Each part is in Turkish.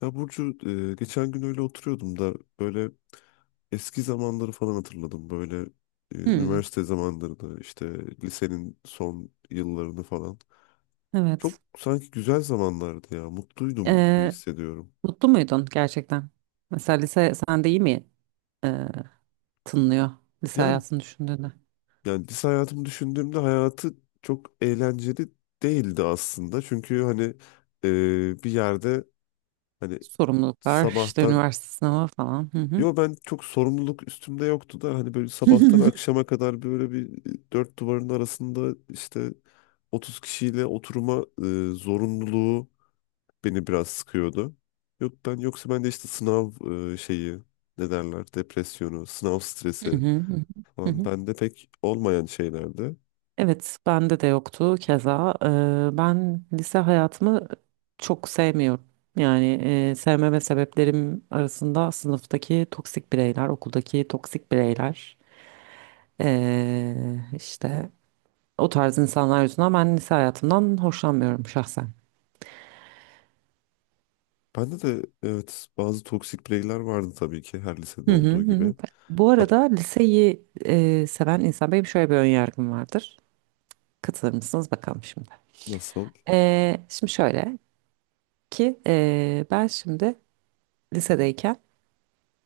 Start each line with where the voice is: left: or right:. left: Ya Burcu, geçen gün öyle oturuyordum da böyle eski zamanları falan hatırladım.
right: Hmm,
left: Üniversite zamanlarını, işte lisenin son yıllarını falan. Çok
right: evet.
left: sanki güzel zamanlardı ya, mutluydum gibi
right: Ee,
left: hissediyorum.
right: Mutlu muydun gerçekten? Mesela lise sende iyi mi tınlıyor lise
left: Yani,
right: hayatını düşündüğünde?
left: yani lise hayatımı düşündüğümde hayatı çok eğlenceli değildi aslında. Çünkü hani bir yerde hani
right: Sorumluluklar, işte
left: sabahtan...
right: üniversite sınavı falan. Hı hı.
left: Yo, ben çok sorumluluk üstümde yoktu da hani böyle sabahtan akşama kadar böyle bir dört duvarın arasında, işte 30 kişiyle oturma zorunluluğu beni biraz sıkıyordu. Yok ben, yoksa ben de işte sınav şeyi, ne derler, depresyonu, sınav
right: Hı
left: stresi
right: hı, hı hı, hı
left: falan
right: hı.
left: bende pek olmayan şeylerdi.
right: Evet, bende de yoktu keza. Ben lise hayatımı çok sevmiyorum. Yani sevmeme sebeplerim arasında sınıftaki toksik bireyler, okuldaki toksik bireyler, ee, işte o tarz insanlar yüzünden ben lise hayatımdan hoşlanmıyorum şahsen.
left: Bende de evet bazı toksik bireyler vardı tabii ki, her lisede
right: Hı hı
left: olduğu
right: hı, hı.
left: gibi.
right: Bu
left: Hat,
right: arada liseyi seven insan benim, şöyle bir ön yargım vardır. Katılır mısınız bakalım şimdi.
left: nasıl?
right: Şimdi şöyle ki ben şimdi lisedeyken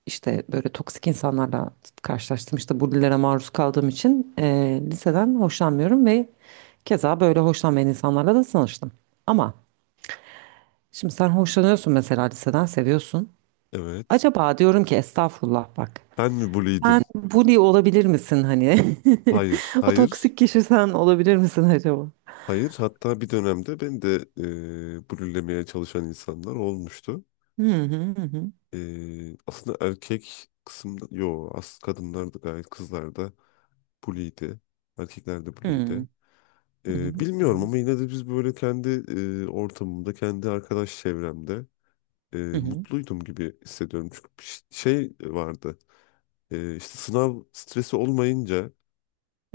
right: işte böyle toksik insanlarla karşılaştım. İşte bullilere maruz kaldığım için liseden hoşlanmıyorum ve keza böyle hoşlanmayan insanlarla da tanıştım. Ama şimdi sen hoşlanıyorsun mesela, liseden seviyorsun.
left: Evet.
right: Acaba diyorum ki, estağfurullah bak.
left: Ben mi bully'ydim?
right: Sen bully olabilir misin hani?
left: Hayır,
right: O
left: hayır.
right: toksik kişi sen olabilir misin acaba?
left: Hayır, hatta bir dönemde ben de blürlemeye çalışan insanlar olmuştu.
right: Hı hı hı hı.
left: Aslında erkek kısımda, yo as kadınlar da gayet, kızlar da bully'ydi. Erkekler de
right: Hı
left: bully'ydi.
right: hı hı
left: Bilmiyorum
right: hı,
left: ama yine de biz böyle kendi ortamımda, kendi arkadaş çevremde
right: hı hı.
left: mutluydum gibi hissediyorum. Çünkü bir şey vardı, işte sınav stresi olmayınca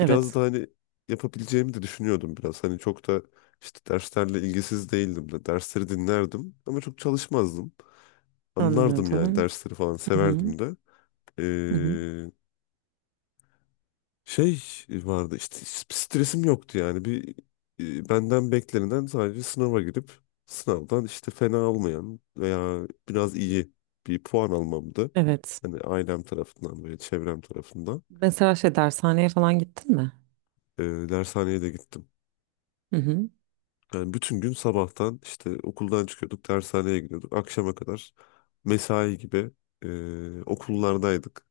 left: biraz da hani yapabileceğimi de düşünüyordum biraz. Hani çok da işte derslerle ilgisiz değildim de, dersleri dinlerdim ama çok çalışmazdım. Anlardım yani,
right: Anlıyordum.
left: dersleri falan
right: Hı hı
left: severdim de.
right: hı hı.
left: Ee, Şey vardı işte, stresim yoktu yani. Bir benden beklenilen sadece sınava girip sınavdan işte fena olmayan veya biraz iyi bir puan almamdı.
right: Evet.
left: Hani ailem tarafından, böyle çevrem tarafından.
right: Mesela şey, dershaneye falan gittin mi?
left: Ee, Dershaneye de gittim.
right: Hı hı
left: Yani bütün gün sabahtan işte okuldan çıkıyorduk, dershaneye gidiyorduk. Akşama kadar mesai gibi okullardaydık.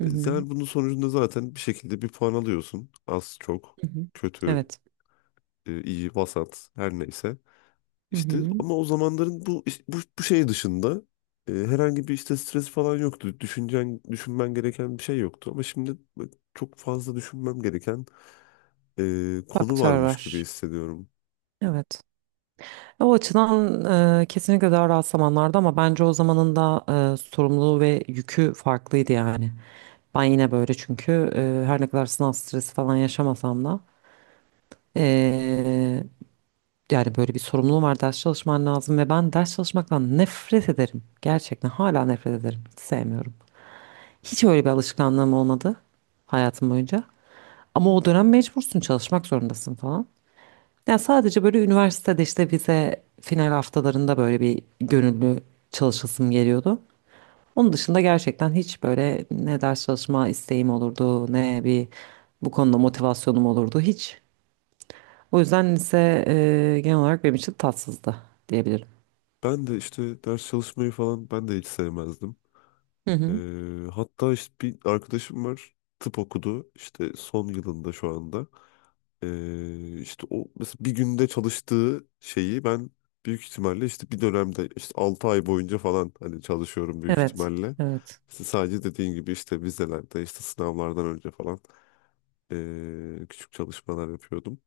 right: hı hı,
left: Yani bunun sonucunda zaten bir şekilde bir puan alıyorsun. Az, çok,
right: hı hı.
left: kötü,
right: Evet.
left: iyi, vasat, her neyse.
right: Hı
left: İşte
right: hı.
left: ama o zamanların bu şey dışında herhangi bir işte stres falan yoktu. Düşüncen, düşünmen gereken bir şey yoktu. Ama şimdi çok fazla düşünmem gereken konu
right: Faktör
left: varmış gibi
right: var.
left: hissediyorum.
right: Evet. O açıdan kesinlikle daha rahat zamanlardı, ama bence o zamanın da sorumluluğu ve yükü farklıydı yani. Ben yine böyle, çünkü her ne kadar sınav stresi falan yaşamasam da, e, yani böyle bir sorumluluğum var, ders çalışman lazım ve ben ders çalışmaktan nefret ederim. Gerçekten hala nefret ederim. Hiç sevmiyorum. Hiç öyle bir alışkanlığım olmadı hayatım boyunca. Ama o dönem mecbursun, çalışmak zorundasın falan. Yani sadece böyle üniversitede işte vize final haftalarında böyle bir gönüllü çalışasım geliyordu. Onun dışında gerçekten hiç böyle ne ders çalışma isteğim olurdu, ne bir bu konuda motivasyonum olurdu hiç. O yüzden lise genel olarak benim için tatsızdı diyebilirim.
left: Ben de işte ders çalışmayı falan, ben de hiç sevmezdim.
right: Hı hı.
left: Hatta işte bir arkadaşım var, tıp okudu işte son yılında şu anda. İşte o mesela bir günde çalıştığı şeyi ben büyük ihtimalle işte bir dönemde işte 6 ay boyunca falan hani çalışıyorum büyük
right: Evet,
left: ihtimalle.
right: evet,
left: İşte sadece dediğin gibi işte vizelerde, işte sınavlardan önce falan küçük çalışmalar yapıyordum.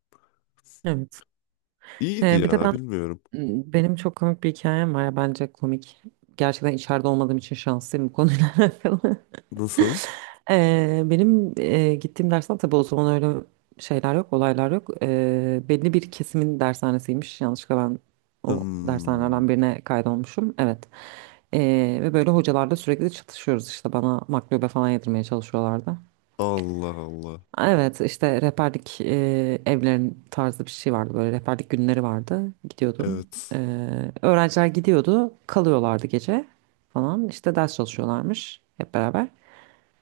right: evet.
left: İyiydi
right: Bir de
left: ya,
right: ben
left: bilmiyorum.
right: benim çok komik bir hikayem var, ya bence komik. Gerçekten içeride olmadığım için şanslıyım bu konuyla alakalı.
left: Nasıl?
right: Benim gittiğim dersten, tabii o zaman öyle şeyler yok, olaylar yok. Belli bir kesimin dershanesiymiş. Yanlışlıkla ben o
left: Hmm.
right: dershanelerden birine kaydolmuşum. Evet. Ve böyle hocalarla sürekli çatışıyoruz, işte bana maklube falan yedirmeye çalışıyorlardı.
left: Allah Allah.
right: Evet, işte rehberlik evlerin tarzı bir şey vardı, böyle rehberlik günleri vardı, gidiyordun.
left: Evet.
right: Öğrenciler gidiyordu, kalıyorlardı gece falan, işte ders çalışıyorlarmış hep beraber.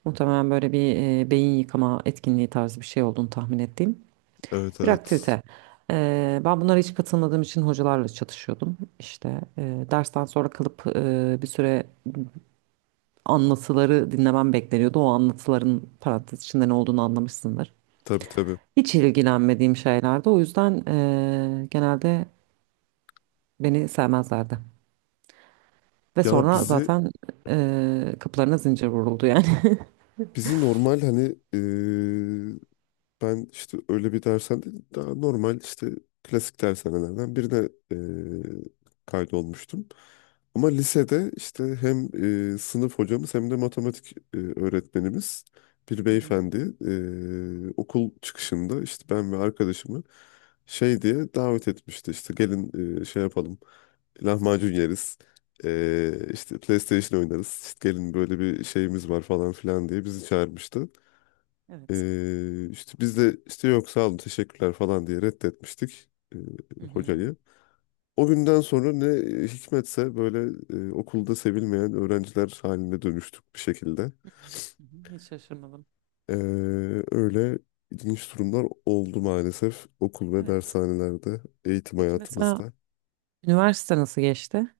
right: Muhtemelen böyle bir beyin yıkama etkinliği tarzı bir şey olduğunu tahmin ettiğim
left: Evet,
right: bir
left: evet.
right: aktivite. Ben bunlara hiç katılmadığım için hocalarla çatışıyordum. İşte dersten sonra kalıp bir süre anlatıları dinlemem bekleniyordu. O anlatıların parantez içinde ne olduğunu anlamışsındır.
left: Tabii, tabii.
right: Hiç ilgilenmediğim şeylerdi. O yüzden genelde beni sevmezlerdi. Ve
left: Ya
right: sonra
left: bizi
right: zaten kapılarına zincir vuruldu yani.
left: bizi normal hani eee, ben işte öyle bir dersen değil, daha normal işte klasik dershanelerden birine kaydolmuştum. Ama lisede işte hem sınıf hocamız hem de matematik öğretmenimiz bir
right: Hı hı.
left: beyefendi okul çıkışında işte ben ve arkadaşımı şey diye davet etmişti, işte gelin şey yapalım, lahmacun yeriz. İşte PlayStation oynarız. İşte gelin, böyle bir şeyimiz var falan filan diye bizi çağırmıştı.
right: Evet.
left: İşte biz de işte yok, sağ olun, teşekkürler falan diye reddetmiştik e,
right: Hı hı.
left: hocayı. O günden sonra ne hikmetse böyle okulda sevilmeyen öğrenciler haline dönüştük bir şekilde.
right: Hı hı. Hı hı. Hiç şaşırmadım.
left: Ee, Öyle ilginç durumlar oldu maalesef okul ve
right: Evet.
left: dershanelerde, eğitim
right: Peki mesela
left: hayatımızda.
right: üniversite nasıl geçti?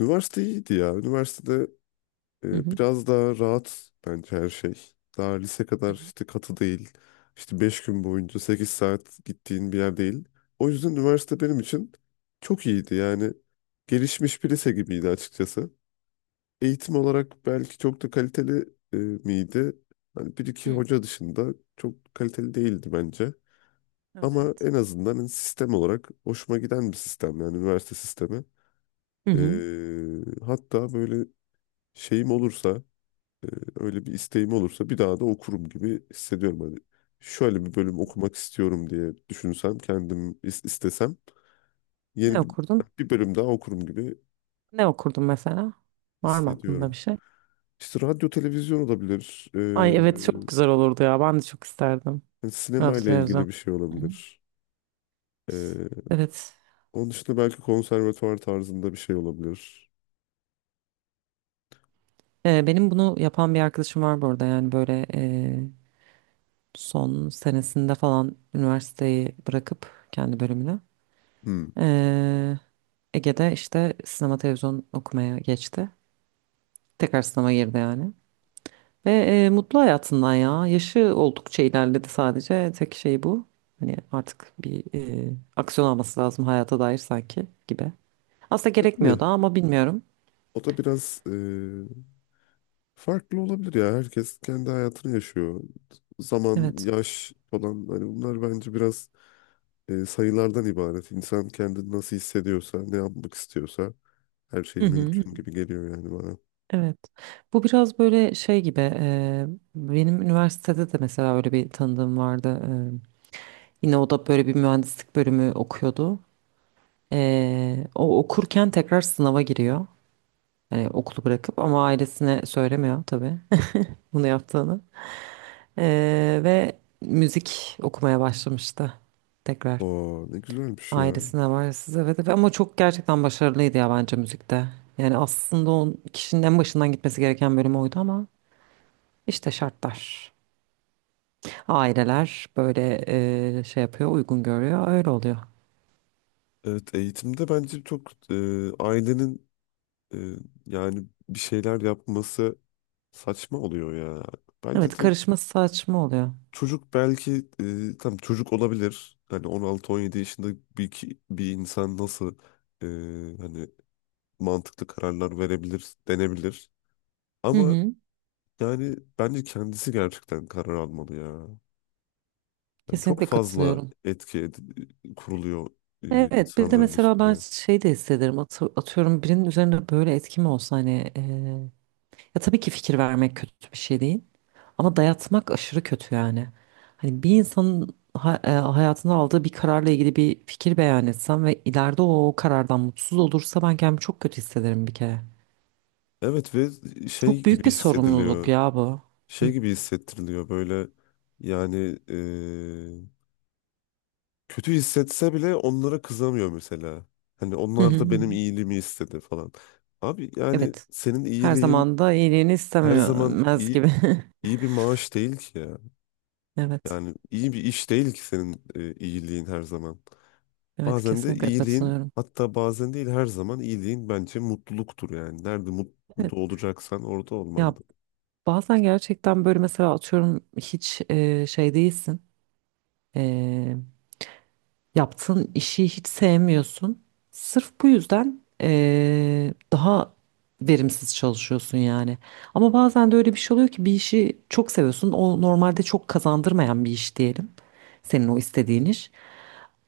left: Üniversite iyiydi ya. Üniversitede
right: Hı hı.
left: Biraz daha rahat bence her şey. Daha lise
right: Hı
left: kadar
right: hı.
left: işte katı değil. İşte 5 gün boyunca 8 saat gittiğin bir yer değil. O yüzden üniversite benim için çok iyiydi. Yani gelişmiş bir lise gibiydi açıkçası. Eğitim olarak belki çok da kaliteli miydi? Hani bir iki
right: Hı.
left: hoca dışında çok kaliteli değildi bence. Ama
right: Evet.
left: en azından hani sistem olarak hoşuma giden bir sistem, yani üniversite sistemi.
right: Hı hı.
left: Hatta böyle şeyim olursa, ee, öyle bir isteğim olursa bir daha da okurum gibi hissediyorum. Hani şöyle bir bölüm okumak istiyorum diye düşünsem, kendim istesem yeni
right: Ne
left: bir,
right: okurdun?
left: bir bölüm daha okurum gibi
right: Ne okurdun mesela? Var mı aklında
left: hissediyorum.
right: bir şey?
left: İşte radyo, televizyon olabilir.
right: Ay evet, çok güzel olurdu ya. Ben de çok isterdim.
left: Hani sinema
right: Radyo
left: ile
right: televizyon.
left: ilgili bir şey
right: Hı hı.
left: olabilir. Ee,
right: Evet.
left: Onun dışında belki konservatuvar tarzında bir şey olabilir.
right: Benim bunu yapan bir arkadaşım var bu arada. Yani böyle son senesinde falan üniversiteyi bırakıp kendi bölümünü.
left: Hmm.
right: e, Ege'de işte sinema televizyon okumaya geçti. Tekrar sınava girdi yani. Ve mutlu hayatından ya. Yaşı oldukça ilerledi sadece. Tek şey bu. Hani artık bir aksiyon alması lazım hayata dair sanki gibi. Aslında
left: Ne?
right: gerekmiyor da, ama bilmiyorum.
left: O da biraz farklı olabilir ya. Herkes kendi hayatını yaşıyor. Zaman,
right: Evet.
left: yaş falan hani, bunlar bence biraz sayılardan ibaret. İnsan kendini nasıl hissediyorsa, ne yapmak istiyorsa her şey
right: Hı hı, hı
left: mümkün
right: hı.
left: gibi geliyor yani bana.
right: Evet. Bu biraz böyle şey gibi. Benim üniversitede de mesela öyle bir tanıdığım vardı. Yine o da böyle bir mühendislik bölümü okuyordu. O okurken tekrar sınava giriyor. Yani okulu bırakıp, ama ailesine söylemiyor tabii bunu yaptığını. Ve müzik okumaya başlamıştı tekrar.
left: Oo, ne güzelmiş ya.
right: Ailesine var size ve ama çok gerçekten başarılıydı ya, bence müzikte. Yani aslında o kişinin en başından gitmesi gereken bölüm oydu, ama işte şartlar. Aileler böyle şey yapıyor, uygun görüyor, öyle oluyor.
left: Evet, eğitimde bence çok ailenin e, yani bir şeyler yapması saçma oluyor ya. Bence
right: Evet,
left: direkt
right: karışması saçma oluyor.
left: çocuk, belki tam çocuk olabilir. Hani 16-17 yaşında bir, bir insan nasıl e, hani mantıklı kararlar verebilir denebilir.
right: Hı
left: Ama
right: hı,
left: yani bence kendisi gerçekten karar almalı ya. Yani çok
right: kesinlikle
left: fazla
right: katılıyorum.
left: kuruluyor
right: Evet, bir de
left: insanların
right: mesela ben
left: üstüne.
right: şey de hissederim. Atıyorum birinin üzerine böyle etki mi olsa hani, ya tabii ki fikir vermek kötü bir şey değil. Ama dayatmak aşırı kötü yani. Hani bir insanın hayatında aldığı bir kararla ilgili bir fikir beyan etsem ve ileride o karardan mutsuz olursa, ben kendimi çok kötü hissederim bir kere.
left: Evet ve şey
right: Çok
left: gibi
right: büyük bir sorumluluk
left: hissediliyor.
right: ya bu.
left: Şey
right: Hı.
left: gibi hissettiriliyor böyle yani e, kötü hissetse bile onlara kızamıyor mesela. Hani
right: Hı hı
left: onlar da
right: hı.
left: benim iyiliğimi istedi falan. Abi yani
right: Evet.
left: senin
right: Her
left: iyiliğin
right: zaman da iyiliğini
left: her zaman
right: istemez
left: iyi
right: gibi.
left: iyi bir maaş değil ki ya.
right: Evet.
left: Yani iyi bir iş değil ki senin iyiliğin her zaman.
right: Evet,
left: Bazen de
right: kesinlikle
left: iyiliğin,
right: katılıyorum.
left: hatta bazen değil, her zaman iyiliğin bence mutluluktur yani. Nerede
right: Evet.
left: mutlu olacaksan orada olman.
right: Ya bazen gerçekten böyle mesela, atıyorum, hiç şey değilsin. E, Yaptığın işi hiç sevmiyorsun. Sırf bu yüzden daha verimsiz çalışıyorsun yani. Ama bazen de öyle bir şey oluyor ki bir işi çok seviyorsun. O normalde çok kazandırmayan bir iş diyelim. Senin o istediğin iş.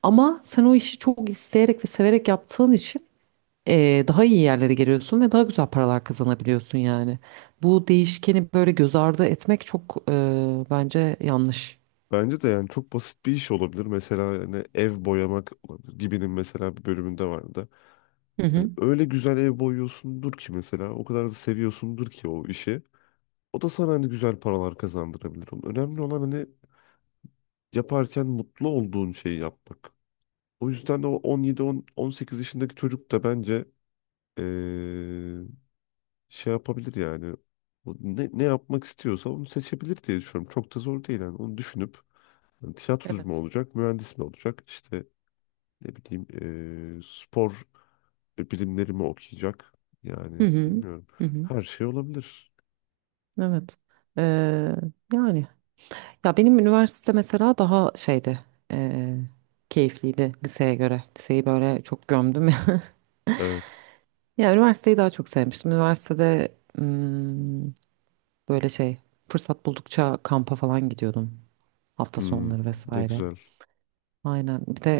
right: Ama sen o işi çok isteyerek ve severek yaptığın için daha iyi yerlere geliyorsun ve daha güzel paralar kazanabiliyorsun yani. Bu değişkeni böyle göz ardı etmek çok bence yanlış.
left: Bence de, yani çok basit bir iş olabilir. Mesela hani ev boyamak olabilir. Gibi'nin mesela bir bölümünde vardı.
right: Hı
left: Hani
right: hı.
left: öyle güzel ev boyuyorsundur ki mesela, o kadar da seviyorsundur ki o işi. O da sana hani güzel paralar kazandırabilir. Onun, önemli olan hani yaparken mutlu olduğun şeyi yapmak. O yüzden de o 17-18 yaşındaki çocuk da bence eee, şey yapabilir yani. O ne, ne yapmak istiyorsa onu seçebilir diye düşünüyorum. Çok da zor değil yani. Onu düşünüp hani tiyatrocu mu
right: Evet.
left: olacak, mühendis mi olacak? İşte ne bileyim, spor bilimleri mi okuyacak? Yani
right: Hı hı.
left: bilmiyorum.
right: Hı hı.
left: Her şey olabilir.
right: Evet. Ee, Yani ya, benim üniversite mesela daha şeydi, ee, keyifliydi liseye göre. Liseyi böyle çok gömdüm ya.
left: Evet.
right: Ya üniversiteyi daha çok sevmiştim. Üniversitede böyle şey, fırsat buldukça kampa falan gidiyordum hafta
left: Hmm,
right: sonları
left: ne
right: vesaire.
left: güzel.
right: Aynen. Bir de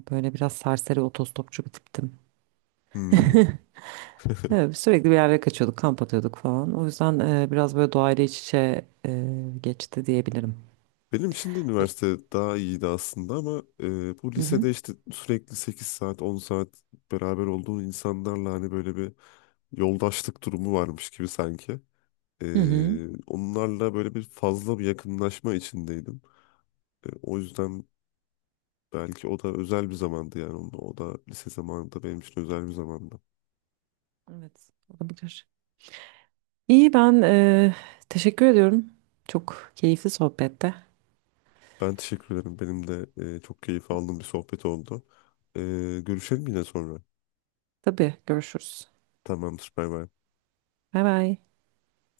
right: böyle biraz serseri otostopçu bir tiptim.
left: Hmm.
right: Evet, sürekli bir yerlere kaçıyorduk, kamp atıyorduk falan. O yüzden biraz böyle doğayla iç içe geçti diyebilirim.
left: Benim için de
right: Öz-
left: üniversite daha iyiydi aslında ama bu
right: Hı hı.
left: lisede işte sürekli 8 saat 10 saat beraber olduğun insanlarla hani böyle bir yoldaşlık durumu varmış gibi sanki.
right: Hı hı.
left: Onlarla böyle bir fazla bir yakınlaşma içindeydim. O yüzden belki o da özel bir zamandı yani. O da lise zamanında benim için özel bir zamandı.
right: Evet, olabilir. İyi, ben teşekkür ediyorum. Çok keyifli sohbette.
left: Ben teşekkür ederim. Benim de çok keyif aldığım bir sohbet oldu. Görüşelim yine sonra.
right: Tabii görüşürüz.
left: Tamamdır. Bay bay.
right: Bay bay.